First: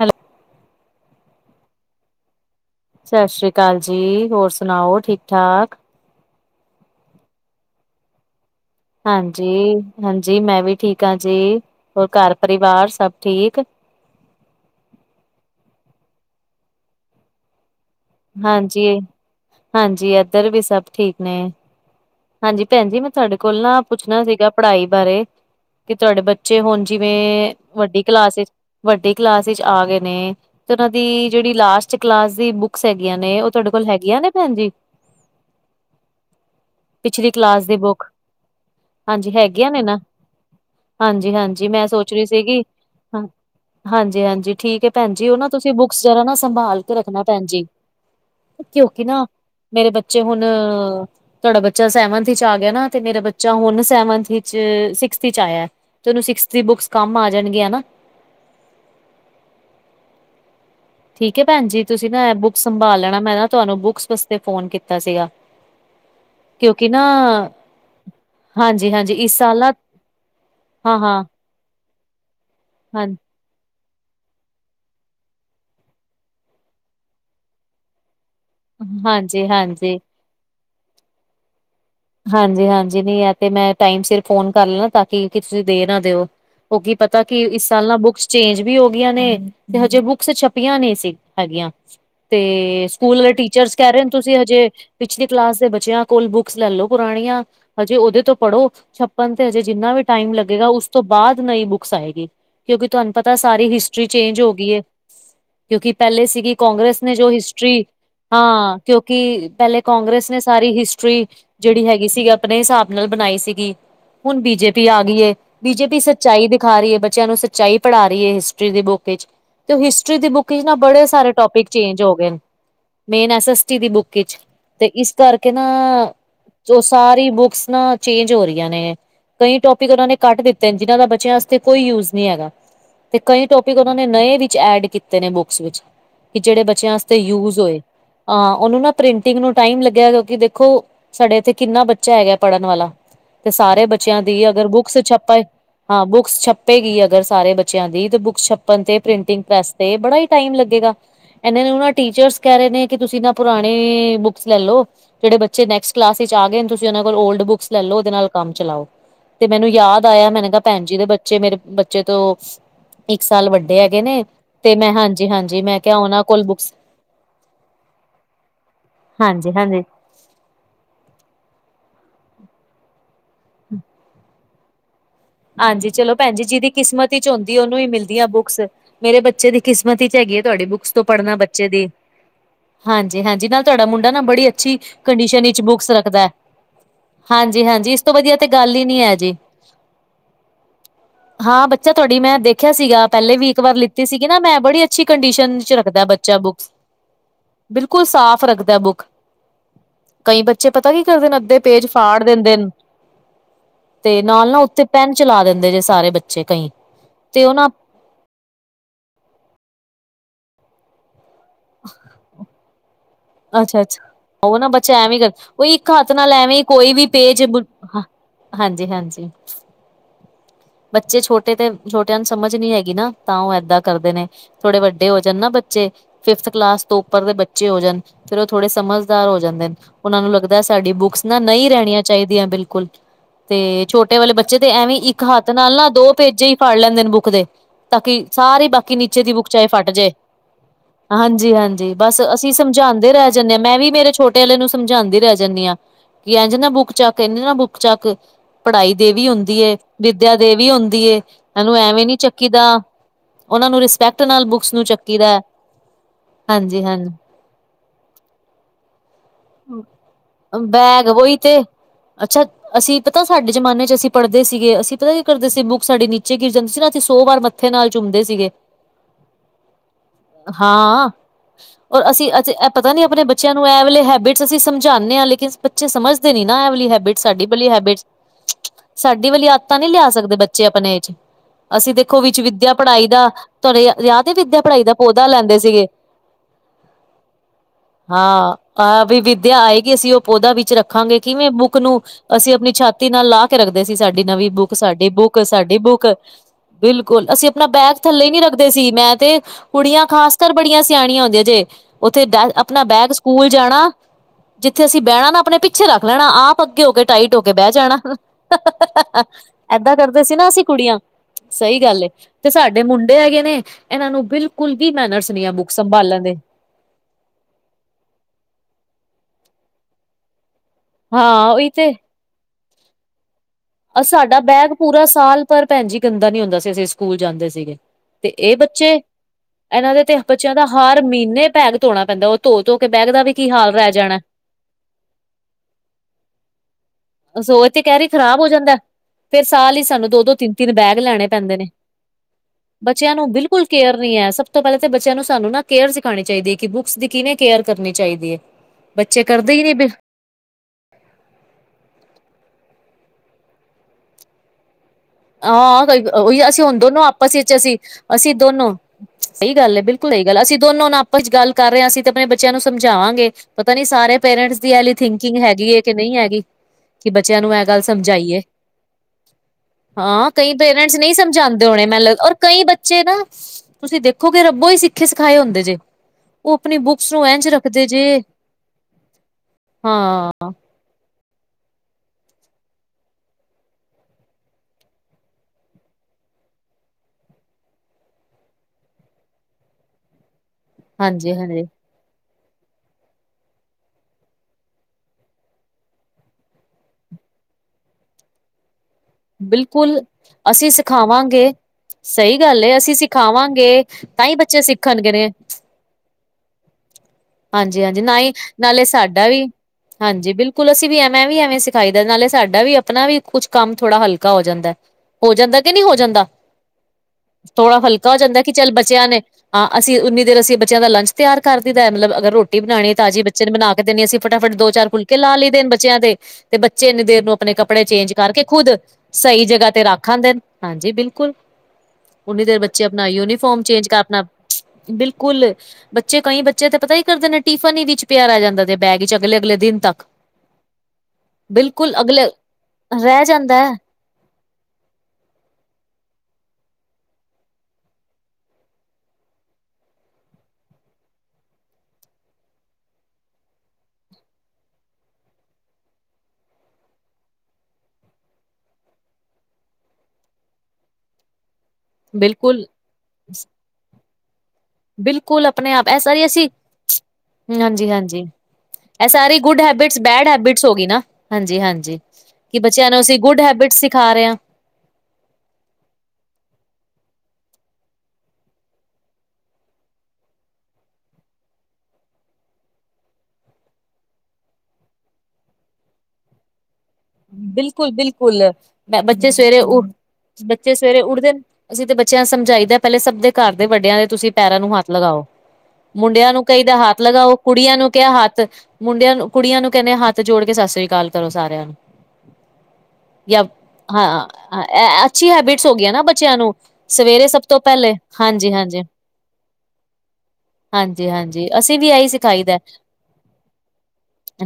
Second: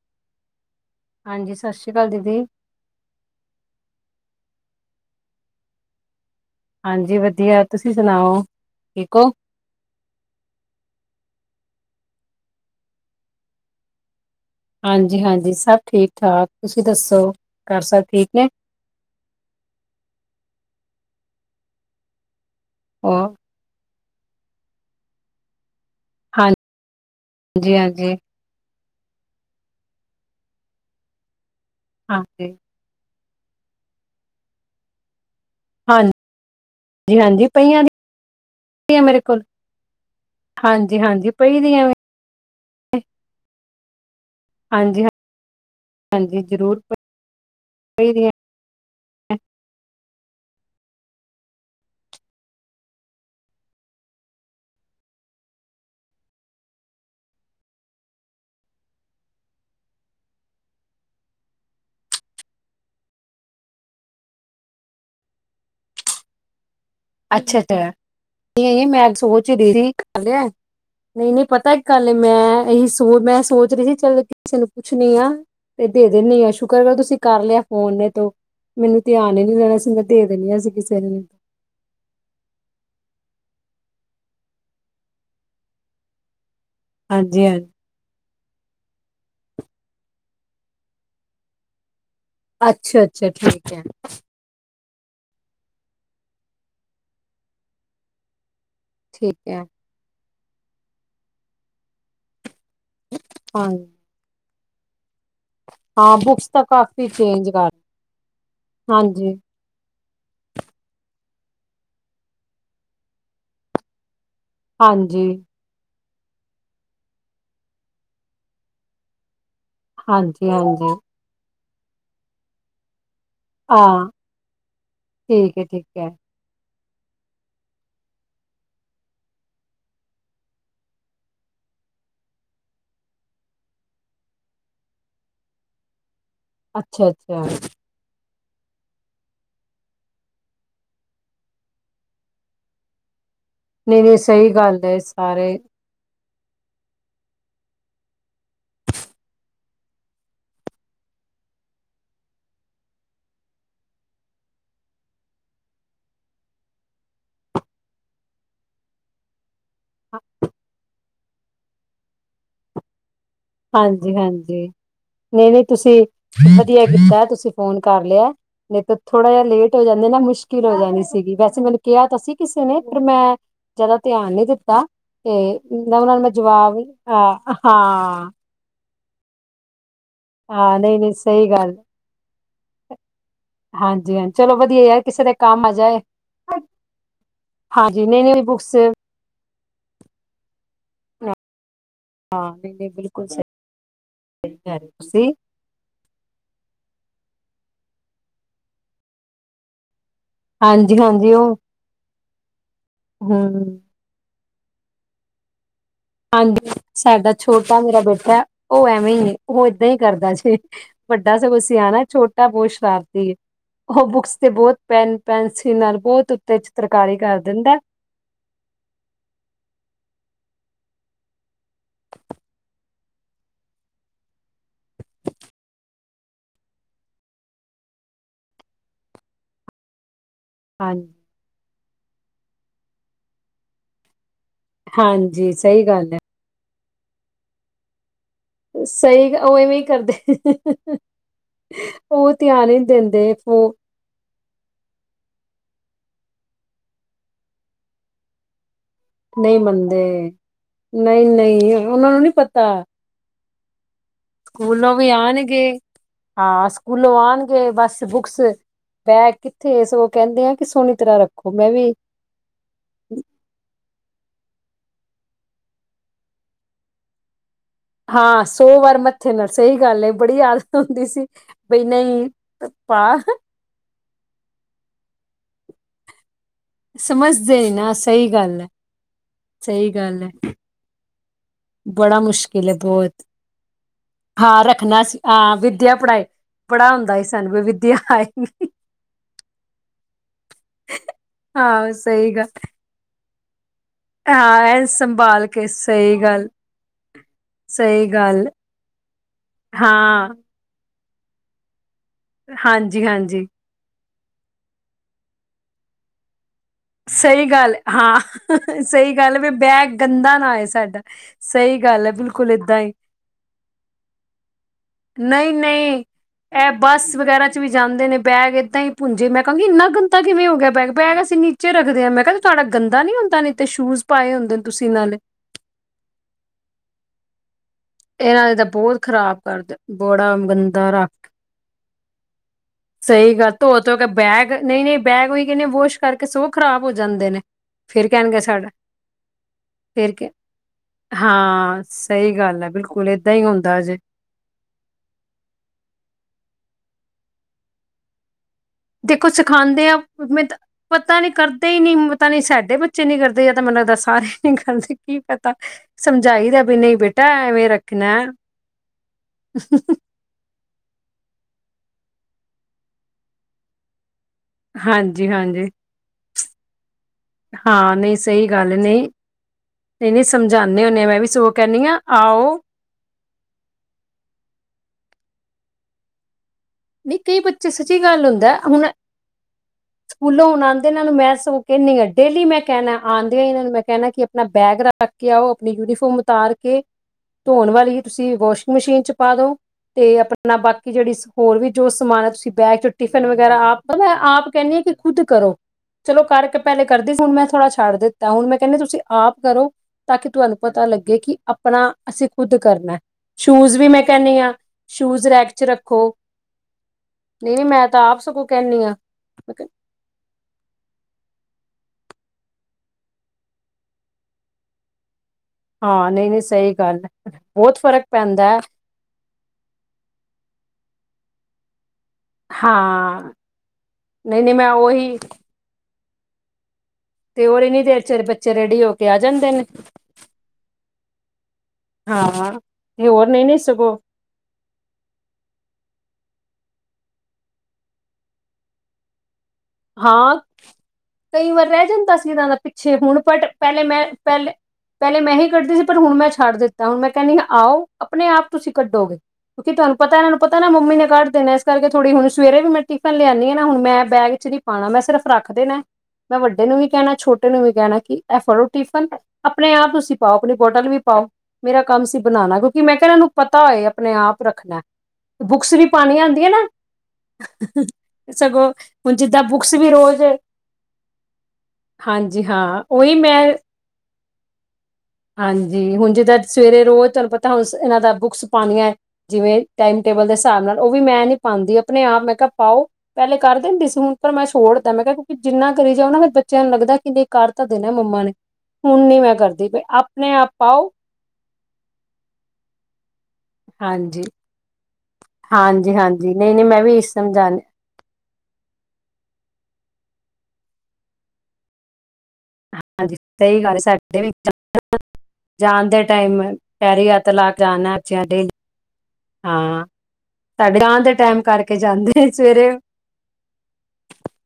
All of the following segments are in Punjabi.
ਹੈਲੋ। ਹਾਂਜੀ। ਸਤਿ ਸ਼੍ਰੀ ਅਕਾਲ ਦੀਦੀ। ਸਤਿ ਸ੍ਰੀ ਕਾਲ ਜੀ ਹੋਰ ਸੁਣਾਓ ਠੀਕ-ਠਾਕ? ਹਾਂਜੀ ਵਧੀਆ ਤੁਸੀਂ ਸੁਣਾਓ? ਠੀਕ ਹੋ ਹਾਂਜੀ-ਹਾਂਜੀ, ਮੈਂ ਵੀ ਠੀਕ ਆ ਜੀ ਹੋਰ ਘਰ ਪਰਿਵਾਰ ਸਭ ਠੀਕ? ਹਾਂਜੀ-ਹਾਂਜੀ, ਸਭ ਠੀਕ-ਠਾਕ ਤੁਸੀਂ ਦੱਸੋ ਘਰ ਸ ਹਾਂਜੀ-ਹਾਂਜੀ, ਇਧਰ ਵੀ ਸਭ ਠੀਕ ਨੇ। ਹਾਂਜੀ, ਭੈਣ ਜੀ ਮੈਂ ਹੋਰ ਤੁਹਾਡੇ ਕੋਲ ਨਾ ਪੁੱਛਣਾ ਸੀਗਾ ਪੜ੍ਹਾਈ ਬਾਰੇ। ਕਿ ਤੁਹਾਡੇ ਬੱਚੇ ਹੁਣ ਜਿਵੇਂ ਹਾਂਜੀ ਵੱਡੀ ਹਾਂਜੀ ਕਲਾਸ ਵਿੱਚ ਵੱਡੀ ਕਲਾਸ ਵਿਚ ਆਗੇ ਨੇ ਤੇ ਓਨਾਂ ਦੀ ਜਿਹੜੀ ਲਾਸਟ ਕਲਾਸ ਦੀ ਹਾਂਜੀ ਬੁੱ ਕਸ ਹੈਗੀਆਂ ਨੇ ਓ ਤੁਹਾਡੇ ਕੋਲ ਹੈਗੀਆਂ ਨੇ ਭੈਣ ਜੀ? ਹਾਂ ਪਿਛਲੀ ਕਲਾਸ ਦੇ ਬੁੱਕ ਦੀ ਮੇਰੇ ਹਾਂਜੀ ਕੋਲ ਹੈਗੀਆਂ ਨੇ, ਨਾ ਹਾਂਜੀ ਹਾਂਜੀ ਪਈ ਹਾਂਜੀ-ਹਾਂਜੀ ਮੈਂ ਦੀਆਂ ਸੋਚ ਚ ਰੀ ਸੀਗੀ, ਨੇ। ਹਾਂਜੀ-ਹਾਂਜੀ, ਠੀਕ ਐ ਹਾਂਜੀ ਭੈਣ ਜੀ, ਓ ਨਾ ਤੁਸੀਂ ਬੁੱਕਸ ਜਰਾ ਨਾ ਸੰਭਾਲ ਕੇ ਰੱਖਣਾ ਭੈਣ ਜੀ। ਚਾਹੀਦੀ ਈ ਐ। ਕਿਉਂਕਿ ਨਾ ਮੇਰੇ ਬੱਚੇ ਹੁਣ ਤੁਹਾਡਾ ਬੱਚਾ ਸੈਵਨਥ ਵਿਚ ਆ ਗਿਆ, ਨਾ ਤੇ ਮੇਰਾ ਬੱਚਾ ਹੁਣ ਸੈਵਨਥ ਵਿਚ ਸਿਕਸਸਥ ਵਿਚ ਆਇਐ। ਤੇ ਓਨੂੰ ਸਿਕਸ ਦੀ ਬੁੱਕਸ ਕੰਮ ਆ ਜਾਣਗੀਆ ਨਾ। ਠੀਕ ਐ ਭੈਣ ਜੀ ਤੁਸੀਂ ਨਾ ਬੁੱਕਸ ਸੰਭਾਲ ਲੈਣਾ, ਮੈਂ ਨਾ ਤੁਹਾਨੂੰ ਬੁੱਕ ਵਾਸਤੇ ਫੋਨ ਕੀਤਾ ਸੀਗਾ। ਕਿਉਂਕਿ ਨਾ ਅੱਛਾ-ਅੱਛਾ, ਨਈ ਮੈਂ ਹਾਂਜੀ-ਹਾਂਜੀ ਇਸ ਸੋਚ ਈ ਸਾਲ ਨਾ ਰੀ ਸੀ ਹਾਂ-ਹਾਂ ਨਈ-ਨਈ ਪਤਾ ਕਲ ਮੈਂ ਇਹੀ ਹਾਂ ਸੋ ਮੈਂ ਸੋਚ ਰੀ ਸੀ ਚੱਲ ਕਿਸੇ ਨੂੰ ਪੁੱਛਣੀ ਆ ਤੇ ਦੇ ਦੇਣੀ ਆ, ਸ਼ੁਕਰ ਕਰੋ ਤੁਸੀਂ ਕਰ ਲਿਆ ਫੋਨ [unintelligible] ਮੈਨੂੰ ਧਿਆਨ ਈ ਨੀ ਦੇਣਾ ਸੀ, ਹਾਂਜੀ-ਹਾਂਜੀ ਮੈਂ ਦੇ ਦੇਣੀਆਂ ਸੀ ਕਿਸੇ ਨੂੰ। ਹਾਂਜੀ-ਹਾਂਜੀ, ਨੀ ਐ ਤੇ ਮੈਂ ਟਾਈਮ ਸਿਰ ਫੋਨ ਕਰ [unintelligible] ਤਾਂ ਕੀ ਤੁਸੀਂ ਦੇ ਨਾ ਦਿਓ। ਓ ਕੀ ਪਤਾ ਕੀ ਹਾਂਜੀ ਹਾਂਜੀ ਇਸ ਸਾਲ ਨਾ ਬੁੱਕਸ ਚੇਂਜ ਵੀ ਹੋਗੀਆਂ ਨੇ ਤੇ, ਹਜੇ ਬੁੱਕਸ ਛਪੀਆਂ ਨੀ ਸੀ ਹੈਗੀਆਂ। ਤੇ ਅੱਛਾ ਅੱਛਾ ਸਕੂਲ ਠੀਕ ਟੀਚਰਸ ਹੈ ਕੈ ਰੇ ਨੇ, ਤੁਸੀਂ ਹਜੇ ਪਿਛਲੀ ਕਲਾਸ ਦੇ ਬੱਚਿਆਂ ਕੋਲ ਬੁੱਕਸ ਲੈ ਲੋ। ਪੁਰਾਣੀਆਂ ਹਜੇ ਓਦੇ ਤੋਂ ਪੜ੍ਹੋ ਛੱਪਨ ਠੀਕ ਤੇ ਹਜੇ ਹੈ ਜਿੰਨਾ ਵੀ ਟਾਈਮ ਲੱਗੇਗਾ, ਉਸ ਤੋਂ ਬਾਦ ਨਈ ਬੁੱਕਸ ਆਏਗੀ, ਕਿਉਂਕਿ ਤੁਹਾਨੂੰ ਪਤਾ ਸਾਰੀ ਹਾਂ ਹਿਸਟਰੀ ਚੇਂਜ ਹੋਗੀ ਏ। ਕਿਉਂਕਿ ਹਾਂ ਪਹਿਲੇ ਬੁੱਕਸ ਸੀਗੀ, ਤਾਂ ਕੋਂਗਰਸ ਕਾਫੀ ਨੇ ਜੋ ਚੇਂਜ ਕਰ ਹਿਸਟਰੀ ਹਾਂ ਹਾਂਜੀ ਕਿਉਂਕਿ ਪਹਿਲੇ ਕੋਂਗਰਸ ਨੇ ਸਾਰੀ ਹਿਸਟਰੀ ਜੇੜੀ ਹੈਗੀ, ਸੀਗੀ ਆਪਣੇ ਹਿਸਾਬ ਨਾਲ ਬਣਾਈ ਸੀਗੀ ਹੁਣ ਬੀ ਬੀਜੇਪੀ ਆ ਗਈ ਹਾਂਜੀ ਏ, ਬੀ ਜੇ ਪੀ ਸੱਚਾਈ ਦਿਖਾ ਰੀ ਐ ਬੱਚਿਆਂ ਨੂੰ ਸੱਚਾਈ ਪੜ੍ਹਾ ਰੀ ਏ ਹਿਸਟਰੀ ਦੇ ਬੁੱਕ ਵਿੱਚ। ਤੇ ਹਿਸਟਰੀ ਦੀ ਹਾਂਜੀ ਬੁੱਕ ਵਿਚ ਨਾ ਹਾਂਜੀ ਬੜੇ ਸਾਰੇ ਟੋਪਿਕ ਚੇਂਜ ਹੋਗੇ ਮੇਨ ਐਸ ਐਸਸਟੀ ਦੀ ਬੁੱਕ ਹਾਂ ਵਿੱਚ ਤੇ ਇਸ ਕਰਕੇ ਠੀਕ ਹੈ ਨਾ ਠੀਕ ਹੈ ਜੋ ਸਾਰੀ ਬੁੱਕਸ ਨਾ ਚੇਂਜ ਹੋ ਰੀਆ ਨੇ। ਕਈ ਟੋਪਿਕ ਓਨਾ ਨੇ ਕੱਟ ਦਿੱਤੇ ਨੇ, ਜਿਨ੍ਹਾਂ ਦਾ ਬੱਚਿਆਂ ਵਾਸਤੇ ਕੋਈ ਯੂਜ ਨੀ ਹੈਗਾ। ਤੇ ਕਈ ਟੋਪਿਕ ਓਨਾ ਨੇ ਨਏ ਵਿੱਚ ਐਡ ਕੀਤੇ ਨੇ ਬੁੱਕਸ ਵਿੱਚ। ਕੀ ਜੇੜੇ ਬੱਚਿਆਂ ਅੱਛਾ ਵਸਤੇ ਅੱਛਾ ਯੂਜ ਹੋਏ, ਆ ਓਨੂੰ ਨਾ ਪ੍ਰਿੰਟਿੰਗ ਨੂੰ ਟਾਈਮ ਲੱਗਿਆ ਕਿਉਂਕਿ ਦੇਖੋ ਸਾਡੇ ਇੱਥੇ ਕਿੰਨਾ ਬੱਚਾ ਹੈਗੈ, ਪੜ੍ਹਨ ਵਾਲਾ ਤੇ ਸਾਰੇ ਨਹੀਂ ਨਹੀਂ ਬੱਚਿਆਂ ਦੀ ਸਹੀ ਅਗਰ ਗੱਲ ਹੈ ਬੁੱਕਸ ਛਪ ਪਾਏ। ਸਾਰੇ ਹਾਂ ਬੁੱਕਸ ਛਪੇਗੀ ਅਗਰ, ਸਾਰੇ ਬੱਚਿਆਂ ਦੀ ਤੇ ਬੁਕਸ ਛਪਣ ਤੇ ਪ੍ਰਿੰਟਿੰਗ ਪ੍ਰੈਸ ਤੇ ਬੜਾ ਈ ਟਾਈਮ ਲੱਗੇਗਾ। ਐਨੇ ਨੂੰ ਨਾ ਟੀਚਰਸ ਕੈ ਰੇ ਨੇ ਕਿ, ਤੁਸੀਂ ਨਾ ਪੁਰਾਣੇ ਬੁੱਕਸ ਲੈਲੋ ਜੇੜੇ ਬੱਚੇ ਨੈਕਸ ਕਲਾਸ ਵਿੱਚ ਆਗੇ ਨੇ, ਤੁਸੀਂ ਓਨਾਂ ਕੋਲ ਓਲਡ ਬੁੱਕਸ ਲੈ ਲੋ ਓਦੇ ਨਾਲ ਕੰਮ ਚਲਾਓ। ਤੇ ਮੈਨੂੰ ਯਾਦ ਆਇਆ ਮੈਂਨੇ ਕਾ ਭੈਣ ਜੀ ਦੇ ਬੱਚੇ ਮੇਰੇ ਬੱਚੇ ਤੋਂ ਇੱਕ ਸਾਲ ਵੱਡੇ ਹੈਗੇ ਨੇ ਹਾਂਜੀ-ਹਾਂਜੀ ਤੇ ਮੈਂ ਹਾਂਜੀ ਹਾਂਜੀ ਨਈ-ਨਈ ਮੈਂ ਕਿਹਾ ਤੁਸੀਂ ਉਹਨਾਂ ਕੋਲ ਬੁੱਕਸ ਵਧੀਆ ਕੀਤਾ ਤੁਸੀਂ ਫੋਨ ਕਰ ਲਿਆ। ਨਈ ਤੇ ਥੋੜਾ ਜਾ ਹਾਂਜੀ ਲੇਟ ਹਾਂਜੀ ਹੋ ਜਾਂਦੇ ਨਾ ਮੁਸ਼ ਕਿਲ ਹੋ ਜਾਣੀ ਸੀਗੀ ਵੈਸੇ ਮੈਨੂੰ ਕਿਆ ਤਾਂ ਸੀ, ਕਿਸੇ ਨੇ ਪਰ ਮੈਂ ਜਾਦਾ ਧਿਆਨ ਨੀ ਦਿੱਤਾ। ਤੇ ਹਾਂਜੀ ਨਾ ਮੈਂ ਚਲੋ ਓਨਾ ਨੂੰ ਭੈਣ ਜੀ ਜਵਾਬ ਆ ਹਾਂ। ਬੁਕਸ ਮੇਰੇ ਬੱਚੇ ਦੀ ਕਿਸਮਤ ਵਿਚ ਹੈਗੀ ਐ ਤੁਹਾਡੀ ਹਾਂ ਬੁੱਕਸ ਨਹੀਂ ਤੋਂ ਨਹੀਂ ਪੜ੍ਹਨਾ ਸਹੀ ਬੱਚੇ ਗੱਲ ਦੀ। ਹਾਂਜੀ-ਹਾਂਜੀ, ਨਾਲ ਤੁਹਾਡਾ ਮੁੰਡਾ ਹਾਂਜੀ ਨਾ ਹਾਂਜੀ ਬੜੀ ਚਲੋ ਅੱਛੀ ਵਧੀਆ ਯਾਰ ਕਿਸੇ ਦੇ ਕੰਡੀਸ਼ਨ ਵਿਚ ਕੰਮ ਆ ਬੁੱਕਸ ਜਾਏ ਰੱਖਦਾ। ਹਾਂਜੀ-ਹਾਂਜੀ, ਇਸ ਹਾਂਜੀ ਤੋਂ ਨਹੀਂ ਵਧੀਆ ਨਹੀਂ ਤੇ ਗੱਲ ਬੁੱਕਸ ਹੀ ਨੀ ਹੈ ਜੀ ਹਾਂ, ਬੱਚਾ ਤੁਹਾਡੀ ਮੈਂ ਹਾਂ ਦੇਖਿਆ ਨਹੀਂ ਨਹੀਂ ਸੀਗਾ, ਬਿਲਕੁਲ ਪਹਿਲੇ ਵੀ ਸਹੀ ਇੱਕ ਵਾਰ ਲਿੱਤੀ ਸੀਗੀ ਨਾ, ਮੈਂ ਕਹਿ ਬੜੀ ਰਹੇ ਅੱਛੀ ਤੁਸੀਂ ਕੰਡੀਸ਼ਨ ਚ ਰੱਖਦਾ ਬੱਚਾ ਬੁੱਕ ਬਿਲਕੁਲ ਸਾਫ਼ ਰੱਖਦਾ ਬੁੱਕ ਕਈ ਬੱਚੇ ਪਤਾ ਹਾਂਜੀ ਕੀ ਕਰਦੇ ਨੇ, ਅੱਧੇ ਪੇਜ ਫਾੜ ਦਿੰਦੇ ਨੇ ਹੂੰ ਤੇ ਨਾਲ ਨਾ, ਉੱਥੇ ਪੈਨ ਚਲਾ ਦਿੰਦੇ ਜੇ ਸਾਰੇ ਬੱਚੇ ਕਈ ਹਾਂਜੀ, ਸਾਡਾ ਤੇ ਉਹ ਨਾ ਛੋਟਾ ਮੇਰਾ ਬੇਟਾ ਉਹ ਐਵੇਂ ਹੀ, ਉਹ ਏਦਾਂ ਹੀ ਕਰਦਾ ਸੀੇ, ਵੱਡਾ ਸ ਕੁਸੀਿਆ ਨਾ, ਛੋਟਾ ਬਹੁ ਸ਼ਰਾਰਤੀ ਅੱਛਾ- ਅੱਛਾ ਬੁੱਕਸ ਤੇ ਉਹ ਨਾ ਬਹੁਤ ਬੱਚਾ ਪੈਨ ਐਵੇ ਕਰਈ, ਪੈਨਸਿਲ ਇੱਕ ਹੱਥ ਨਾਲ ਬਹੁਤ ਉੱਤੇ ਐਵੇਂ ਕੋਈ ਵੀ ਚਿੱਤਰਕਾਰੀ ਕਰ ਪੇਜ ਦਿੰਦਾ ਹਾਂਜੀ -ਹਾਂਜੀ ਬੱਚੇ ਛੋਟੇ, ਤੇ ਛੋਟਿਆਂ ਨੂੰ ਸਮਝ ਨੀ ਹੈਗੀ ਨਾ, ਤਾਂ ਉਹ ਏਦਾਂ ਕਰਦੇ ਨੇ ਥੋੜੇ ਵੱਡੇ ਹੋ ਜਾਣ ਨਾ ਬੱਚੇ ਫਿਫਥ ਕਲਾਸ, ਤੋਂ ਉੱਪਰ ਦੇ ਬੱਚੇ ਹੋ ਜਾਣ, ਫਿਰ ਉਹ ਥੋੜੇ ਸਮਝਦਾਰ ਹੋ ਜਾਂਦੇ ਨੇ ਉਹਨਾਂ ਨੂੰ ਲੱਗਦਾ, ਸਾਡੀ ਹਾਂਜੀ ਬੁੱਕਸ ਨਾ ਨਈ ਰਹਿਣੀਆਂ ਚਾਹੀਦੀਆਂ, ਬਿਲਕੁਲ ਤੇ ਛੋਟੇ ਵਾਲੇ ਬੱਚੇ ਤੇ, ਐਵੇਂ ਇੱਕ ਹੱਥ ਹਾਂਜੀ ਨਾਲ ਸਹੀ ਨਾ ਗੱਲ ਦੋ ਹੈ ਪੇਜੇ, ਹੀ ਫੜ ਲੈਂਦੇ ਨੇ ਬੁੱਕ ਦੇ ਤਾਂ, ਕਿ ਸਾਰੇ ਬਾਕੀ ਨੀਚੇ ਸਹੀ ਦੀ ਗ ਬੁੱਕ ਉਹ ਚਾਹੇ, ਇਵੇਂ ਹੀ ਫਟ ਜਏ ਕਰਦੇ ਹਾਂਜੀ- ਹਾਂਜੀ ਬਸ, ਉਹ ਅਸੀਂ ਧਿਆਨ ਨਹੀਂ ਸਮਝਾਉਂਦੇ ਰਹਿ ਦਿੰਦੇ ਜਾਂਦੇ ਹਾਂ, ਉਹ ਮੈਂ ਵੀ ਮੇਰੇ ਛੋਟੇ ਪਹਿਲੇ ਨੂੰ ਸਮਝਾਉਂਦੀ ਰਹਿ ਜਾਂਦੀ ਆਾਂ ਕਿ, ਇੰਝ ਨਾਲ ਬੁੱਕ ਚੱਕ, ਇੰਝ ਨਾਲ ਬੁੱਕ ਚੱਕ ਪੜ੍ਹਾਈ ਦੇ ਵੀ ਹੁੰਦੀ ਨਹੀਂ ਏ, ਮੰਨਦੇ ਵਿਦਿਆ ਦੇਵੀ ਹੁੰਦੀ, ਨਹੀਂ ਨਹੀਂ ਇਹਨੂੰ ਐਵੇਂ ਉਹਨਾਂ ਨੀ ਨੂੰ ਚੱਕੀਦਾ ਪਤਾ ਉਹ ਨੂੰ ਰ ਸਕੂਲੋਂ ਵੀ ਆਉਣਗੇ, ਹਾਂ ਸਕੂਲੋਂ ਹਾਂਜੀ-ਹਾਂਜੀ। ਆਉਣਗੇ ਬਸ ਬੁੱਕਸ ਬੈਗ ਕਿੱਥੇ, ਸਗੋਂ ਕਹਿੰਦੇ ਆ ਕਿ, ਸੋਹਣੀ ਬੈਗ ਤਰ੍ਹਾਂ ਉਹੀ ਰੱਖੋ ਤੇ ਮੈਂ ਵੀ ਅੱਛਾ। ਅਸੀਂ ਪਤਾ, ਸਾਡੇ ਜ਼ਮਾਨੇ ਚ ਅਸੀਂ ਪੜ੍ਹਦੇ ਸੀਗੇ, ਅਸੀਂ ਪਤਾ ਕੀ ਕਰਦੇ ਸੀ, ਬੁੱਕ ਸਾਡੇ ਨੀਚੇ ਗਿਰ ਜਾਂਦੀ ਸੀ ਨਾ, ਅਸੀਂ ਸੌ ਵਾਰ ਨਾਲ ਚੁੰਮਦੇ ਹਾਂ, ਸੀਗੇ ਸੋ ਵਾਰ ਮੱਥੇ ਨਾਲ, ਸਹੀ ਗੱਲ ਬੜੀ ਆਦਤ ਹਾਂ ਹੁੰਦੀ ਸੀ ਬਈ ਔਰ ਨਹੀਂ ਅਸੀਂ ਅਜ ਇਹ ਪਤਾ ਨੀ ਪਾ ਆਪਣੇ ਬੱਚਿਆਂ ਨੂੰ, ਇਹ ਵੇਲੇ ਹੈਬਿਟਸ ਅਸੀਂ ਸਮਝਾਉਂਦੇ ਹਾਂ, ਲੇਕਿਨ ਬੱਚੇ ਸਮਝ ਐ ਵਾਲੀ ਹੈਬਿਟ ਸਾਡੀ ਸਮਝਦੇ ਵਾਲੀ ਨੀ ਨਾ ਹੈਬਿਟ ਸਹੀ ਗੱਲ ਹੈ ਸਾਡੀ ਵਾਲੀ, ਆਦਤਾਂ ਸਹੀ ਨਹੀਂੀ ਲਿਆ ਗੱਲ ਹੈ ਸਕਦੇ ਬੱਚੇ, ਆਪਣੇ ਚ ਅਸੀਂ ਦੇਖੋ, ਬੜਾ ਵਿੱਚ ਮੁਸ਼ਕਿਲ ਵਿੱਦਿਆ, ਹੈ ਪੜ੍ਹਾਈ ਬਹੁਤ ਦਾ ਤੁਹਾਨੂੰ ਯਾਦ ਹ ਵਿੱਦਿਆ ਪੜ੍ਹਾਈ ਦਾ ਪੌਦਾ, ਲੈਂਦੇ ਸੀਗੇ ਬੜ੍ਹਾ ਹੁੰਦਾ ਸੀ, ਸਾਨੂੰ ਵੀ, ਵਿਦਿਆ ਹਾਂ ਆਹ ਵੀ ਵਿਦਿਆ ਆਏਗੀ, ਅਸੀਂ ਉਹ ਪੌਦਾ ਵਿੱਚ ਰੱਖਾਂਗੇ, ਕਿਵੇਂ, ਬੁੱਕ ਹਾਂ ਨੂੰ ਸਹੀ ਗੱਲ ਅਸੀਂ ਆਪਣੀ ਛਾਤੀ ਛਾਂਤੀ ਨਾਲ ਲਾ ਕੇ ਰੱਖਦੇ ਸੀ, ਸਾਡੀ ਨਵੀਂ ਹਾਂ ਬੁੱਕ, ਐ ਸਾਡੀ ਬੁੱਕ, ਸੰਭਾਲ ਕੇ ਸਾਡੀ ਬੁੱਕ ਸਹੀ ਗੱਲ ਬਿਲਕੁਲ, ਅਸੀਂ ਆਪਣਾ ਬੈਗ ਸਹੀ ਥੱਲੇ ਨਹੀਂੀ ਗੱਲ ਰੱਖਦੇ ਸੀ, ਮੈਂ ਤੇ ਕੁੜੀਆਂ ਹਾਂ ਖਾਸ ਕਰ ਬੜੀਆਂ ਸਿਆਣੀਆਂ ਹੁੰਦੀਆਂ ਜੇ, ਉੱਥੇ ਆਪਣਾ ਹਾਂਜੀ ਬੈਗ ਹਾਂਜੀ ਸਕੂਲ ਜਾਣਾ ਜਿੱਥੇ ਅਸੀਂ ਬਹਿਣਾ ਨਾ, ਆਪਣੇ ਪਿੱਛੇ ਰੱਖ ਲੈਣਾ ਆਪ ਅੱਗੇ ਹੋ ਕੇ, ਟਾਈਟ ਹੋ ਸਹੀ ਕੇ ਬਹਿ ਗੱਲ ਜਾਣਾ, ਹਾਂ ਸਹੀ ਗੱਲ ਵੀ ਏਦਾਂ ਬੈਗ ਕਰਦੇ ਸੀ ਗੰਦਾ ਨਾ ਅਸੀਂ ਹੋਏ ਕੁੜੀਆਂ ਸਾਡਾ ਸਹੀ ਗੱਲ, ਹੈ ਤੇ ਬਿਲਕੁਲ ਏਦਾਂ ਸਾਡੇ ਹੀ ਮੁੰਡੇ ਹੈਗੇ ਨੇ ਇਹਨਾਂ ਨੂੰ ਬਿਲਕੁਲ ਵੀ ਮੈਂ ਨਹੀਂ-ਨਹੀਂ ਇਹ ਬੱਸ ਵਗੈਰਾ ਚ ਵੀ ਜਾਂਦੇ ਨੇ, ਬੈਗ ਏਦਾਂ ਹੀ ਭੁੰਜੇ ਮੈਂ ਕਹਾਂਗੀ, ਇੰਨਾ ਗੰਦਾ ਕਿਵੇਂ ਹੋ ਗਿਆ ਬੈਗ ਬੈਗ ਅਸੀਂ ਹਾਂ ਉਹੀ ਨੀਚੇ ਤੇ ਰੱਖਦੇ ਹਾਂ, ਮੈਂ ਕਿਹਾ ਤੁਹਾਡਾ ਗੰਦਾ ਨਹੀਂ ਹੁੰਦਾ, ਨਹੀਂ ਤੇ ਸ਼ੂਜ ਪਾਏ ਹੁੰਦੇ ਨੇ ਤੁਸੀਂ ਨਾਲ ਪਰ ਭੈਣ ਜੀ, ਗੰਦਾ ਨੀ ਹੁੰਦਾ ਸੀ, ਅਸੀਂ ਸਕੂਲ ਜਾਂਦੇ ਸੀਗੇ ਤੇ ਇਹਨਾਂ ਨੇ ਇਹ ਤਾਂ ਬੱਚੇ, ਬਹੁਤ ਖ਼ਰਾਬ ਕਰਦੇ ਇਹਨਾਂ ਦੇ ਤੇ, ਬੜਾ ਬੱਚਿਆਂ ਦਾ ਗੰਦਾ ਹਰ ਰੱਖ ਮਹੀਨੇ ਪੈਗ ਧੋਣਾ ਪੈਂਦਾ ਉਹ ਧੋ ਧੋ ਕੇ ਬੈਗ ਦਾ ਸਹੀ ਵੀ ਗੱਲ, ਕੀ ਹਾਲ ਧੋ- ਰਹਿ ਧੋ ਕੇ ਜਾਣਾ। ਬੈਗ ਨਹੀਂ -ਨਹੀਂ ਬੈਗ ਉਹੀ ਕਹਿੰਦੇ, ਵੋਸ਼ ਕਰਕੇ ਸੋਹ ਖ਼ਰਾਬ ਹੋ ਜਾਂਦੇ ਨੇ ਸੋ ਇਹ ਤੇ ਕਹਿ ਰਹੇ ਫਿਰ ਖਰਾਬ ਕਹਿਣਗੇ ਹੋ ਸਾਡਾ ਜਾਂਦਾ,। ਫੇਿਰ ਸਾਲ ਹੀ ਸਾਨੂੰ ਫਿਰ ਦ ਕੇ ਦੋ ਤਿੰਨ ਤਿੰਨ ਬੈਗ ਲੈਣੇ ਪੈਂਦੇ ਨੇ ਹਾਂ ਸਹੀ ਗੱਲ ਹੈ ਬਿਲਕੁਲ ਬੱਚਿਆਂ ਨੂੰ ਏਦਾਂ ਹੀ ਬਿਲਕੁਲ ਹੁੰਦਾ ਜੇ ਕੇਅਰ ਨਹੀਂ ਸਭ ਤੋਂ ਪਹਿਲਾਂ, ਤਾਂ ਬੱਚਿਆਂ ਨੂੰ ਸਾਨੂੰ ਨਾ ਕੇਅਰ ਸਿਖਾਣੀ ਚਾਹੀਦੀ ਹੈ, ਕਿ ਬੁੱਕਸ ਦੀ ਕਿਵੇਂ ਕੇਅਰ ਕਰਨੀ, ਚਾਹੀਦੀ ਹੈ। ਬੱਚੇ ਦੇਖੋ ਕਰਦੇ ਹੀ ਸਿਖਾਉਂਦੇ ਨਹੀਂ ਆ ਮ ਤਾਂ ਪਤਾ ਨੀ, ਕਰਦੇ ਹੀ ਨੀ, ਪਤਾ ਨੀ ਸਾਡੇ ਬੱਚੇ ਨੀ ਕਰਦੇ, ਯ ਤਾਂ ਮੈਨੂੰ ਲੱਗਦਾ ਸਾਰੇ ਨੀ ਕਰਦੇ ਕੀ ਪਤਾ ਹਾਂ ਉਹੀ ਸਮਝਾਈ ਦਾ ਅਸੀਂ ਵੀ ਹੁਣ ਨਹੀਂ ਦੋਨੋ ਬੇਟਾ ਆਪਸ ਵਿੱਚ ਐਵੇਂ ਅਸੀਂ, ਰੱਖਣਾ ਅਸੀਂ ਦੋਨੋ ਸਹੀ ਗੱਲ ਹੈ ਬਿਲਕੁਲ ਗੱਲ ਅਸੀਂ ਦੋਨੋ ਨਾਲ ਆਪਾਂ ਚ ਗੱਲ ਕਰ ਰਹੇ ਹਾਂ। ਅਸੀਂ ਤੇ ਆਪਣੇ ਬੱਚਿਆਂ ਨੂੰ ਸਮਝਾਵਾਂਗੇ, ਪਤਾ ਨੀ ਸਾਰੇ ਪੇਰੈਂਟਸ ਦੀ ਐ ਵਾਲੀ ਹਾਂਜੀ ਥਿੰਕਿੰਗ, ਹਾਂਜੀ ਹੈਗੀ ਹੈ ਕਿ ਨਹੀਂ ਹੈਗੀ, ਕਿ ਬੱਚਿਆਂ ਨੂੰ ਇਹ ਗੱਲ, ਸਮਝਾਈਏ। ਅਰੇ ਨਹੀਂ ਨਹੀਂ ਨਹੀਂ ਹਾਂ ਕਈ ਸਮਝਾਉਂਦੇ ਪੇਰੈਂਟਸ ਹੁੰਦੇ ਆ, ਨਹੀਂ ਮੈਂ ਵੀ ਸਗੋਂ ਸਮਝਾਉਦੇ ਹੋਣੇ, ਕਹਿੰਦੀ ਮ ਹਾਂ ਲੱਗ ਕਈ ਆਓ ਬੱਚੇ ਬੱਚੇ ਨਾ ਤੁਸੀਂ ਦੇਖੋਗੇ, ਰੱਬੋ ਹੀ ਸਿੱਖੇ ਸਿਖਾਏ ਹੁੰਦੇ ਜੇ ਉਹ ਆਪਣੀ ਬੁੱਕਸ ਨਹੀਂ ਨੂੰ, ਕਈ ਇਂਝ ਬੱਚੇ ਰੱਖਦੇ ਸੱਚੀ ਜੇ ਗੱਲ ਹੁੰਦਾ ਹੁਣ ਸਕੂਲੋਂ ਹਾਂ ਹੁਣ, ਆਦੇ ਏਨਾ ਨੂੰ ਮੈਂ ਕਿੰਨੀ ਆ ਡੇਲੀ ਮੈਂ ਕਹਿਣਾ, ਆਉਂਦਿਆਂ ਇਹਨਾਂ ਨੂੰ ਮੈਂ ਕਹਿਣਾ ਕਿ ਆਪਣਾ ਬੈਗ ਰੱਖ ਕੇ ਆਓ, ਆਪਣੀ ਯੂਨੀਫਾਰਮ ਉਤਾਰ, ਕੇ ਧੋਣ ਵਾਲੀ ਤੁਸੀਂ ਵਾਸ਼ਿੰਗ ਮਸ਼ੀਨ ਚ ਪਾ ਦੋ ਤੇ ਆਪਣਾ ਬਾਕੀ ਜਿਹੜੀ ਹਾਂਜੀ ਹਾਂਜੀ ਹੋਰ ਵੀ ਜੋ ਸਮਾਨ ਐ ਤੁਸੀਂ ਬੈਗ ਚ ਟਿਫਿਨ ਵਗੈਰਾ ਆਪ ਮੈਂ ਆਪ ਕਹਿੰਦੀ ਕਿ ਖੁਦ ਕਰੋ। ਚਲੋ ਕਰਕੇ ਪਹਿਲੇ ਕਰਦੀ ਸੀ ਹੁਣ ਮੈਂ ਥੋੜ੍ਹਾ ਛੱਡ ਦਿੱਤਾ ਮੈਂ ਕਹਿੰਦੀ ਤੁਸੀਂ ਆਪ ਕਰੋ ਬਿਲਕੁਲ ਤਾਂ ਕਿ ਤੁਹਾਨੂੰ ਅਸੀਂ ਪਤਾ ਲੱਗੇ ਕਿ ਸਿਖਾਵਾਂਗੇ ਆਪਣਾ ਅਸੀਂ ਸਹੀ ਖੁਦ ਗੱਲ ਏ ਅਸੀਂ ਕਰਨਾ। ਸ਼ੂਜ਼ ਸਿਖਾਵਾਂਗੇ ਵੀ ਮੈਂ ਤਾਂ ਹੀ ਕਹਿੰਦੀ ਹਾਂ ਬੱਚੇ ਸਿੱਖਣਗੇ ਸ਼ੂਜ਼ ਨੇ ਰੈਕ ਚ ਰੱਖੋ। ਨਹੀਂ, ਨਹੀਂ ਹਾਂਜੀ ਮੈਂ ਹਾਂਜੀ ਤਾਂ ਨਾ ਆਪ ਹੀ ਸਗੋਂ ਕਹਿੰਦੀ ਨਾਲੇ ਆ ਸਾਡਾ ਵੀ ਮੈਂ ਹਾਂਜੀ, ਬਿਲਕੁਲ ਅਸੀਂ ਵੀ ਐਵੇਂ ਵੀ ਐਵੇਂ ਸਿਖਾਈ ਦਾ ਨਾਲੇ ਸਾਡਾ ਵੀ ਆਪਣਾ ਵੀ ਕੁਛ ਕੰਮ ਥੋੜਾ ਹਲਕਾ ਹੋ ਜਾਂਦਾ ਹੋ ਜਾਂਦਾ। ਨਹੀ ਹੋ ਹਾਂ ਜਾਂਦਾ ਨਹੀਂ ਨਹੀਂ ਸਹੀ ਗੱਲ ਬਹੁਤ ਥੋੜਾ ਫ਼ਰਕ ਹਲਕਾ ਹੋ ਜਾਂਦਾ ਪੈਂਦਾ ਕਿ ਹੈ ਚੱਲ ਬਚਿਆ ਨੇ ਹਾਂ, ਅਸੀਂ ਉਨੀ ਦੇਰ ਅਸੀਂ ਬੱਚਿਆਂ ਦਾ ਲੰਚ ਤਿਆਰ ਕਰ ਦਈ ਦਾ ਮਤਲਬ ਅਗਰ ਰੋਟੀ ਬਣਾਣੀ ਤਾਜ਼ੀ ਹਾਂ ਬੱਚੇ ਨੇ ਬਣਾ ਕੇ ਦੇਣੀ ਅਸੀਂ ਨਹੀਂ ਨਹੀਂ ਫਟਾਫਟ ਮੈਂ ਦੋ ਚਾਰ ਫੁਲਕੇ ਉਹੀ ਲਾ ਲਈ ਦੇਣ ਬੱਚਿਆਂ ਦੇ ਤੇ ਬੱਚੇ ਇੰਨੀ ਦੇਰ ਨੂੰ ਤੇ ਆਪਣੇ ਉਹ ਇੰਨੀ ਕੱਪੜੇ ਦੇਰ ਚੇਂਜ ਚ ਕਰਕੇ ਬੱਚੇ ਖੁਦ ਰੈਡੀ ਹੋ ਕੇ ਆ ਸਹੀ ਜਾਂਦੇ ਨੇ ਜਗ੍ਹਾ ਤੇ ਰੱਖ ਆਂਦੇ ਨੇ ਹਾਂਜੀ ਬਿਲਕੁਲ ਉਨੀ ਹਾਂ ਦੇਰ ਬੱਚੇ ਆਪਣਾ ਤੇ ਹੋਰ ਨਹੀਂ ਨਹੀਂ ਯੂਨੀਫਾਰਮ ਚੇਂਜ ਸਗੋਂ ਕਰਨਾ ਆਪਣਾ ਬਿਲਕੁਲ ਬੱਚੇ ਕਈ ਬੱਚੇ ਤੇ ਪਤਾ ਹੀ ਕਰਦੇ ਨੇ ਟਿਫਨ ਹੀ ਵਿੱਚ ਪਿਆ ਰਹਿ ਜਾਂਦਾ ਤੇ ਬੈਗ ਚ ਅਗਲੇ, ਅਗਲੇ ਦਿਨ ਤੱਕ। ਹਾਂ, ਕਈ ਵਾਰ ਰਹਿ ਬਿਲਕੁਲ ਜਾਂਦਾ ਅਗਲੇ ਸੀ ਇਦਾਂ ਦਾ ਪਿੱਛੇ ਹੁਣ ਰਹਿ ਬਟ ਜਾਂਦਾ ਹੈ ਪਹਿਲੇ ਮੈਂ ਪਹਿਲੇ ਪਹਿਲੇ ਮੈਂ ਹੀ ਕੱਢਦੀ ਸੀ ਪਰ ਹੁਣ ਮੈਂ ਛੱਡ ਦਿੱਤਾ ਹੁਣ ਮੈਂ ਕਹਿੰਦੀ ਆਓ ਆਪਣੇ ਆਪ ਤੁਸੀਂ ਕੱਢੋਗੇ। ਕਿਉਂਕਿ ਤੁਹਾਨੂੰ ਪਤਾ ਇਹ ਨੂੰ ਪਤਾ ਮ ਮੰਮੀ ਨੇ ਕੱਢ ਦੇਣਾ ਇਸ ਕਰਕੇ ਥੋੜ੍ਹੀ ਹੁਣ ਸਵੇਰੇ ਵੀ ਮੈਂ ਟਿਫਨ ਲਿਆਂਦੀ ਆ ਨਾ ਹੁਣ ਮੈਂ ਬੈਗ ਚ ਪਾਣਾ ਮੈਂ ਸਿਰਫ਼ ਰੱਖ ਦੇਣਾ ਮੈਂ ਵੱਡੇ ਨੂੰ ਵੀ ਕਹਿਣਾ ਛੋਟੇ ਨੂੰ ਵੀ ਕਹਿਣਾ ਕਿ ਇਹ ਫੜੋ ਟਿਫਨ ਆਪਣੇ ਆਪ ਤੁਸੀਂ ਪਾਓ ਆਪਣੀ ਬੋਟਲ ਵੀ ਪਾਓ ਮੇਰਾ ਕੰਮ ਸੀ ਬਣਾਣਾ ਕਿਉਂਕਿ ਮੈਂ ਕਿਹਾ ਇਹਨਾਂ ਨੂੰ ਪਤਾ ਹੋਏ ਆਪਣੇ ਆਪ ਰੱਖਣਾ। ਬਿਲਕੁਲ ਆਪਣੇ ਬੁੱਕਸ ਵੀ ਆਪ ਇਹ ਪਾਉਣੀਆਂ ਸਾਰੀ ਅਸੀਂ ਆਉਂਦੀਆਂ ਨਾ ਹਾਂਜੀ, ਹਾਂਜੀ ਸਗੋਂ ਇਹ ਹੁਣ ਸਾਰੀ ਜਿੱਦਾਂ ਗੁੱਡ ਬੁੱਕਸ ਵੀ ਹੈਬਿਟ ਰੋਜ਼ ਬੈਡ ਹੈਬਿਟਸ ਹੋ ਗਈ ਨਾ ਹਾਂਜੀ, ਹਾਂਜੀ ਕਿ ਹਾਂ ਬੱਚਿਆਂ ਨੂੰ ਉਹੀ ਅਸੀਂ ਗੁੱਡ ਮੈਂ ਹੈਬਿਟ ਸਿਖਾ ਰਹੇ ਆ। ਹਾਂਜੀ, ਹੁਣ ਜਿੱਦਾਂ ਸਵੇਰੇ ਰੋਜ਼ ਤੁਹਾਨੂੰ ਪਤਾ ਹੁਣ ਇਹਨਾਂ ਦਾ ਬੁੱਕਸ ਪਾਣੀਆਂ ਜਿਵੇਂ ਟਾਈਮ ਟੇਬਲ ਦੇ ਹਿਸਾਬ ਨਾਲ ਉਹ ਵੀ ਮੈਂ ਨਹੀਂ ਪਾਂਦੀ ਆਪਣੇ ਆਪ ਮੈਂ ਕਿਹਾ ਪਾਓ ਪਹਿਲੇ ਕਰ ਦਿੰਦੀ ਸੀ ਹੁਣ ਪਰ ਮੈਂ ਛੋੜਦਾ ਮੈਂ ਕਿਹਾ ਕਿਉਂਕਿ ਜਿੰਨਾ ਕਰੀ ਜਾ ਉਹਨਾਂ ਬੱਚਿਆਂ ਨੂੰ ਲੱਗਦਾ ਕਿ ਨਹੀਂ ਕਰ ਤਾਂ ਬਿਲਕੁਲ, ਦੇਣਾ ਮੰਮਾ ਨੇ ਬਿਲਕੁਲ ਮ ਹੁਣ ਨੀ ਬੱਚੇ ਮੈਂ ਸਵੇਰੇ ਕਰਦੀ ਪਈ ਉਠ ਆਪਣੇ ਆਪ ਬੱਚੇ ਪਾਓ ਸਵੇਰੇ ਉੱਠਦੇ ਨੇ ਅਸੀਂ ਤੇ ਬੱਚਿਆਂ ਨੂੰ ਸਮਝਾਈਦਾ ਪਹਿਲੇ ਸਭ ਘਰ ਦੇ ਵੱਡਿਆਂ ਦੇ ਹਾਂਜੀ ਤੁਸੀਂ ਪੈਰਾਂ ਨੂੰ ਹੱਥ ਲਗਾਓ ਹਾਂਜੀ ਮੁੰਡਿਆਂ ਹਾਂਜੀ ਨੂੰ ਨਹੀਂ ਕਈ ਨਹੀਂ ਦਾ ਮੈਂ ਵੀ ਹੱਥ ਇਸ ਲਗਾਓ ਸਮਝਾ ਕੁੜੀਆਂ ਨੂੰ ਕਿਹਾ ਹੱਥ ਮੁੰਡਿਆਂ ਨੂੰ ਕੁੜੀਆਂ ਨੂੰ ਕਹਿੰਦੇ ਹੱਥ ਜੋੜ ਕੇ ਸਤਿ ਸ੍ਰੀ ਅਕਾਲ ਕਰੋ ਸਾਰਿਆਂ ਨੂੰ। ਹ ਹਾਂਜੀ [unintelligible] ਜਾਂ ਸਹੀ ਗੱਲ ਸਾਡੇ ਹਾਂ, ਵੀ ਅੱਛੀ ਹੈਬਿਟਸ ਹੋ ਜਾਣ ਗਈਆਂ ਨਾ ਦੇ ਬੱਚਿਆਂ ਟਾਈਮ ਨੂੰ ਪੈਰੀ ਸਵੇਰੇ ਹੱਥ ਸਭ ਲਾ ਤੋਂ ਕੇ ਪਹਿਲੇ ਆਣਾ ਬੱਚਿਆਂ ਦੇ ਹਾਂਜੀ, ਹਾਂਜੀ। ਹਾਂ, ਸਾਡੇ ਜਾਣ ਹਾਂਜੀ ਦੇ ਟੈਮ ਹਾਂਜੀ ਕਰਕੇ ਅਸੀਂ ਵੀ ਇਹੀ ਜਾਂਦੇ ਆ ਸਿਖਾਈ ਦਾ ਸਵੇਰੇ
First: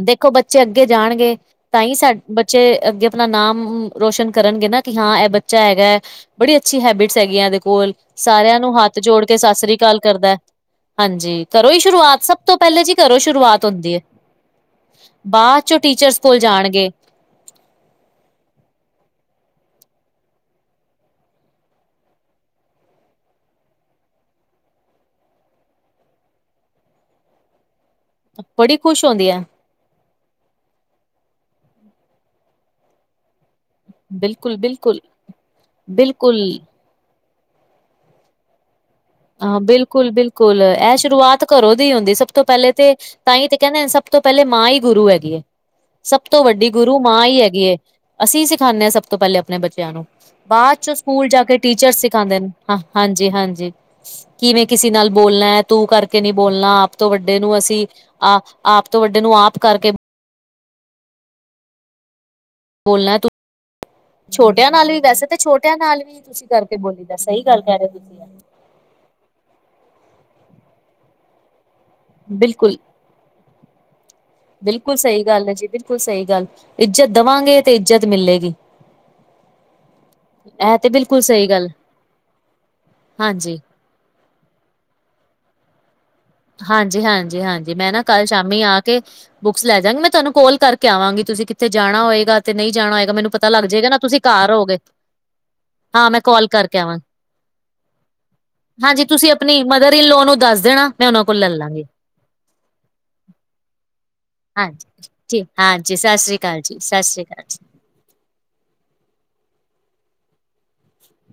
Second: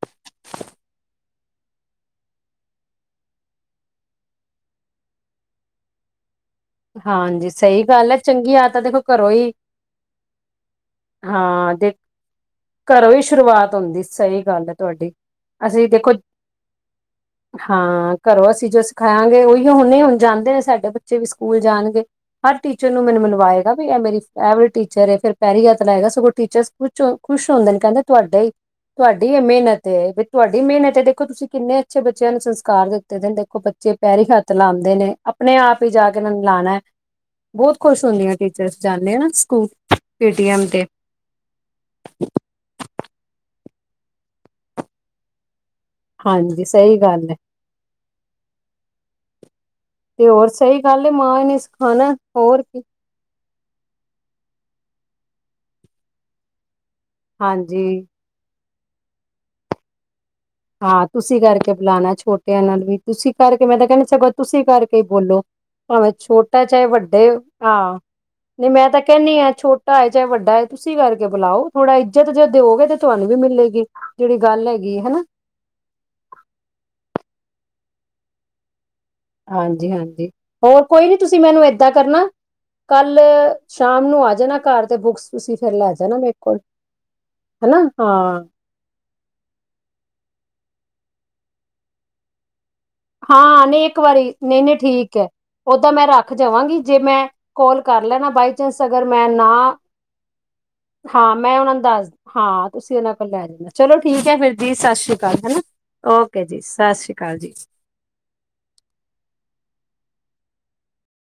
ਦੇਖੋ ਬੱਚੇ ਅੱਗੇ ਜਾਣਗੇ ਤਾਂ ਹੀ ਸਾਡੇ ਬੱਚੇ ਅੱਗੇ ਆਪਣਾ ਨਾਮ ਰੋਸ਼ਨ ਕਰਨਗੇ ਨਾ ਕਿ ਹਾਂ ਇਹ ਬੱਚਾ ਹੈਗਾ। ਬੜੀ ਅੱਛੀ ਹੈਬਿਟਸ ਹੈਗੀਆਂ ਹਾਂਜੀ ਇਹਦੇ ਸਹੀ ਕੋਲ ਗੱਲ ਹੈ ਚੰਗੀ ਸਾਰਿਆਂ ਨੂੰ ਆਦਤ ਹੱਥ ਦੇਖੋ ਜੋੜ ਘਰੋਂ ਕੇ ਹੀ ਸਤਿ ਸ੍ਰੀ ਅਕਾਲ ਕਰਦਾ। ਹਾਂਜੀ, ਘਰੋ ਹਾਂ ਹੀ ਦੇ ਸ਼ੁਰੂਆਤ ਸਭ ਤੋਂ ਪਹਿਲੇ ਜੀ ਘਰੋਂ ਘਰੋ ਹੀ ਸ਼ੁਰੂਆਤ ਹੁੰਦੀ ਹੈ। ਸਹੀ ਗੱਲ ਹੈ ਤੁਹਾਡੀ ਬਾਅਦ ਚੋਂ ਅਸੀਂ ਦੇਖੋ ਟੀਚਰਸ ਕੋਲ ਜਾਣਗੇ। ਹਾਂ, ਘਰੋਂ ਅਸੀਂ ਜੋ ਸਿਖਾਆਗੇ ਉਹੀ ਹੁਣੇ ਹੁਣ ਜਾਂਦੇ ਨੇ ਸਾਡੇ ਬੱਚੇ ਵੀ ਸਕੂਲ ਜਾਣਗੇ। ਹਰ ਟੀਚਰ ਨੂੰ ਮੈਨੂੰ ਮਨਵਾਏਗਾ, ਵੀ ਇਹ ਮੇਰੀ ਫੈਵਰੇਟ ਟੀਚਰ ਫਿਰ ਪੈਰੀ ਹੱਥ ਲਏਗਾ ਸਗੋਂ ਟੀਚਰ ਕੁਛ ਖੁਸ਼ ਹੁੰਦੇ ਕਹਿੰਦੇ, ਤੁਹਾਡਾ ਹੀ ਬੜੀ ਖੁਸ਼ ਹੁੰਦੀ ਤੁਹਾਡੀ ਐ, ਮਿਹਨਤ ਤੁਹਾਡੀ ਮਿਹਨਤ ਐ, ਦੇਖੋ ਤੁਸੀਂ ਕਿੰਨੇ ਅੱਛੇ ਬੱਚਿਆਂ ਨੂੰ ਸੰਸਕਾਰ ਦਿੱਤੇ ਦੇ ਨੇ ਦੇਖੋ। ਜੇ ਪੈਰੀ ਹੱਥ ਲਾਂਦੇ ਬਿਲਕੁਲ-ਬਿਲਕੁਲ, ਨੇ ਆਪਣੇ ਆਪ ਹੀ ਜਾ ਕੇ ਇਹਨਾਂ ਬਿਲਕੁਲ। ਨੂੰ ਬਿਲਕੁਲ ਲਾਣਾ ਬਹੁਤ ਖੁਸ਼ ਹੁੰਦੀਆਂ। ਟੀਚਰਸ ਜਾਂਦੇ ਆ ਨਾ, ਹਾਂ ਸਕੂਲ ਬਿਲਕੁਲ-ਬਿਲਕੁਲ ਪੇਟੀਐਮ ਤੇ। ਇਹ ਸ਼ੁਰੂਆਤ ਘਰੋਂ ਦੀ ਹੁੰਦੀ ਸਭ ਤੋਂ ਪਹਿਲੇ ਤੇ ਤਾਂ ਹੀ ਤੇ ਕਹਿੰਦੇ ਨੇ ਸਭ ਤੋਂ ਪਹਿਲੇ ਮਾਂ ਹੀ ਗੁਰੂ ਹੈਗੀ, ਏ ਸਭ ਤੋਂ ਹਾਂਜੀ ਵੱਡੀ ਸਹੀ ਗੁਰੂ ਮਾਂ ਗੱਲ ਹੈ ਹੀ ਹੈਗੀ। ਅਸੀਂ ਸਿਖਾਦੇ ਹਾਂ ਸਭ ਤੋਂ ਪਹਿਲੇ ਆਪਣੇ ਬੱਚਿਆਂ ਨੂੰ ਤੇ ਹੋਰ ਬਾਅਦ ਸਹੀ ਚੋਂ ਗੱਲ ਹੈ ਸਕੂਲ ਜਾ ਮਾਂ ਕੇ ਨੇ ਟੀਚਰ ਸਿਖਾਣਾ ਸਿਖਾਦੇ ਨੇ ਹੋਰ ਕੀ। ਹਾਂ। ਹਾਂਜੀ, ਹਾਂਜੀ ਕਿਵੇਂ ਕਿਸੇ ਨਾਲ ਬੋਲਣਾ ਹੈ ਤੂੰ ਕਰਕੇ ਨਹੀ ਬੋਲਣਾ ਆਪ ਤੋਂ ਵੱਡੇ ਨੂੰ ਅਸੀਂ ਹਾਂਜੀ। ਅਹ ਆਪ ਤੋਂ ਵੱਡੇ ਨੂੰ ਆਪ ਕਰਕੇ, ਹਾਂ ਤੁਸੀਂ ਕਰਕੇ ਬੁਲਾਣਾ ਛੋਟਾ, ਟਿਆਂ ਨਾਲ ਵੀ ਬੋਲਣਾ, ਤੁਸੀਂ ਕਰਕੇ ਮੈਂ ਤਾਂ ਕਹਿੰਦਾ ਚ ਤੁਸੀਂ ਛੋਟਿਆਂ ਨਾਲ ਵੀ ਕਰਕੇ ਵੈਸੇ ਤਾਂ ਬੋਲੋ ਛੋਟਿਆਂ ਨਾਲ ਭਾਵੇਂ ਵੀ ਛੋਟ ਤੁਸੀਂ ਤਾ ਕਰਕੇ ਚਾਹੇ ਬੋਲੀ ਦਾ, ਵੱਡੇ ਸਹੀ ਗੱਲ ਕਹਿ ਰਹੇ ਹਾਂ। ਹੋ ਤੁਸੀਂ। ਨਹੀਂ ਮੈਂ ਤਾਂ ਕਹਿੰਦੀ ਹਾਂ ਛੋਟਾ ਹੈ, ਚਾਹੇ ਵੱਡਾ ਹੈਏ ਤੁਸੀਂ ਕਰਕੇ ਬੁਲਾਓ ਥੋੜਾ ਇੱਜਤ ਜੇ ਬਿਲਕੁਲ ਦਿਓਗੇ। ਤੁਹਾਨੂੰ ਵੀ ਮਿਲੇਗੀ, ਜਿਹੜੀ ਗੱਲ ਬਿਲਕੁਲ ਹੈਗੀ ਸਹੀ ਹਨਾ। ਗੱਲ ਹੈ ਜੀ ਬਿਲਕੁਲ ਸਹੀ ਗੱਲ ਇੱਜਤ ਦੇਵਾਂਗੇ ਤੇ ਇੱਜ਼ਤ ਮਿਲੇਗੀ। ਹਾਂਜੀ-ਹਾਂਜੀ ਇਹ ਹੋਰ ਤੇ ਕੋਈ ਨੀ, ਬਿਲਕੁਲ ਤੁਸੀਂ ਸਹੀ ਮੈਨੂੰ ਗੱਲ ਏਦਾਂ ਕਰਨਾ ਕੱਲ ਹਾਂਜੀ ਸ਼ਾਮ ਨੂੰ ਆ ਜਾਣਾ ਘਰ ਤੇ ਬੁੱਕਸ ਤੁਸੀਂ ਫੇਰ ਲੈ ਜਾਣਾ ਮੇ, ਹਾਂਜੀ, ਹਾਂਜੀ, ਹਾਂਜੀ ਮੈਂ ਨਾ ਕੱਲ ਸ਼ਾਮੀ ਆ। ਬੁੱਕਸ ਲੈ ਜਾਗੇ, ਮੈਂ ਤੁਹਾਨੂੰ ਕਾਲ ਕਰਕੇ ਆਵਾਂਗੀ, ਤੁਸੀਂ ਕਿੱਥੇ ਜਾਣਾ ਹੋਏਗਾ ਤੇ ਨਹੀਂ ਜਾਣਾ ਹੋਏ। ਮੈਨੂੰ ਪਤਾ ਲੱਗ ਹਾਂ ਨਹੀਂ ਜਾਏਗਾ, ਨਾ ਇੱਕ ਤੁਸੀਂ ਵਾਰੀ ਘਰ ਨਹੀਂ ਨਹੀਂ ਹੋਗੇ। ਠੀਕ ਹੈ ਓਦਾਂ ਹਾਂ ਮੈਂ ਰੱਖ ਕਾਲ ਕਰਕੇ ਜਾਵਾਂਗੀ ਆਵਾਂ ਜੇ ਮੈਂ ਕੋਲ ਕਰ ਲੈਣਾ ਬਾਈ ਚਾਂਸ ਹਾਂਜੀ, ਅਗਰ ਮੈਂ ਤੁਸੀਂ ਨਾ ਆਪਣੀ ਮਦਰ ਇਨ ਲੋਨ ਨੂੰ ਦੱਸ ਦੇਣਾ। ਉਹਨਾਂ ਹਾਂ ਕੋਲ ਲੈ ਮੈਂ ਉਹਨਾਂ ਨੂੰ ਲਾਂਗੀ ਦੱਸ, ਹਾਂ ਤੁਸੀਂ ਉਹਨਾਂ ਕੋਲ ਲੈ ਜਾਂਦਾ ਚਲੋ, ਠੀਕ ਹੈ ਫਿਰ ਜੀ ਸਤਿ ਹਾਂਜੀ ਸ੍ਰੀ ਅਕਾਲ ਠੀਕ ਹਨਾ। ਹਾਂਜੀ ਸਤਿ ਸ੍ਰੀ ਓਕੇ ਅਕਾਲ ਜੀ ਸਤਿ ਸ੍ਰੀ ਅਕਾਲ ਜੀ,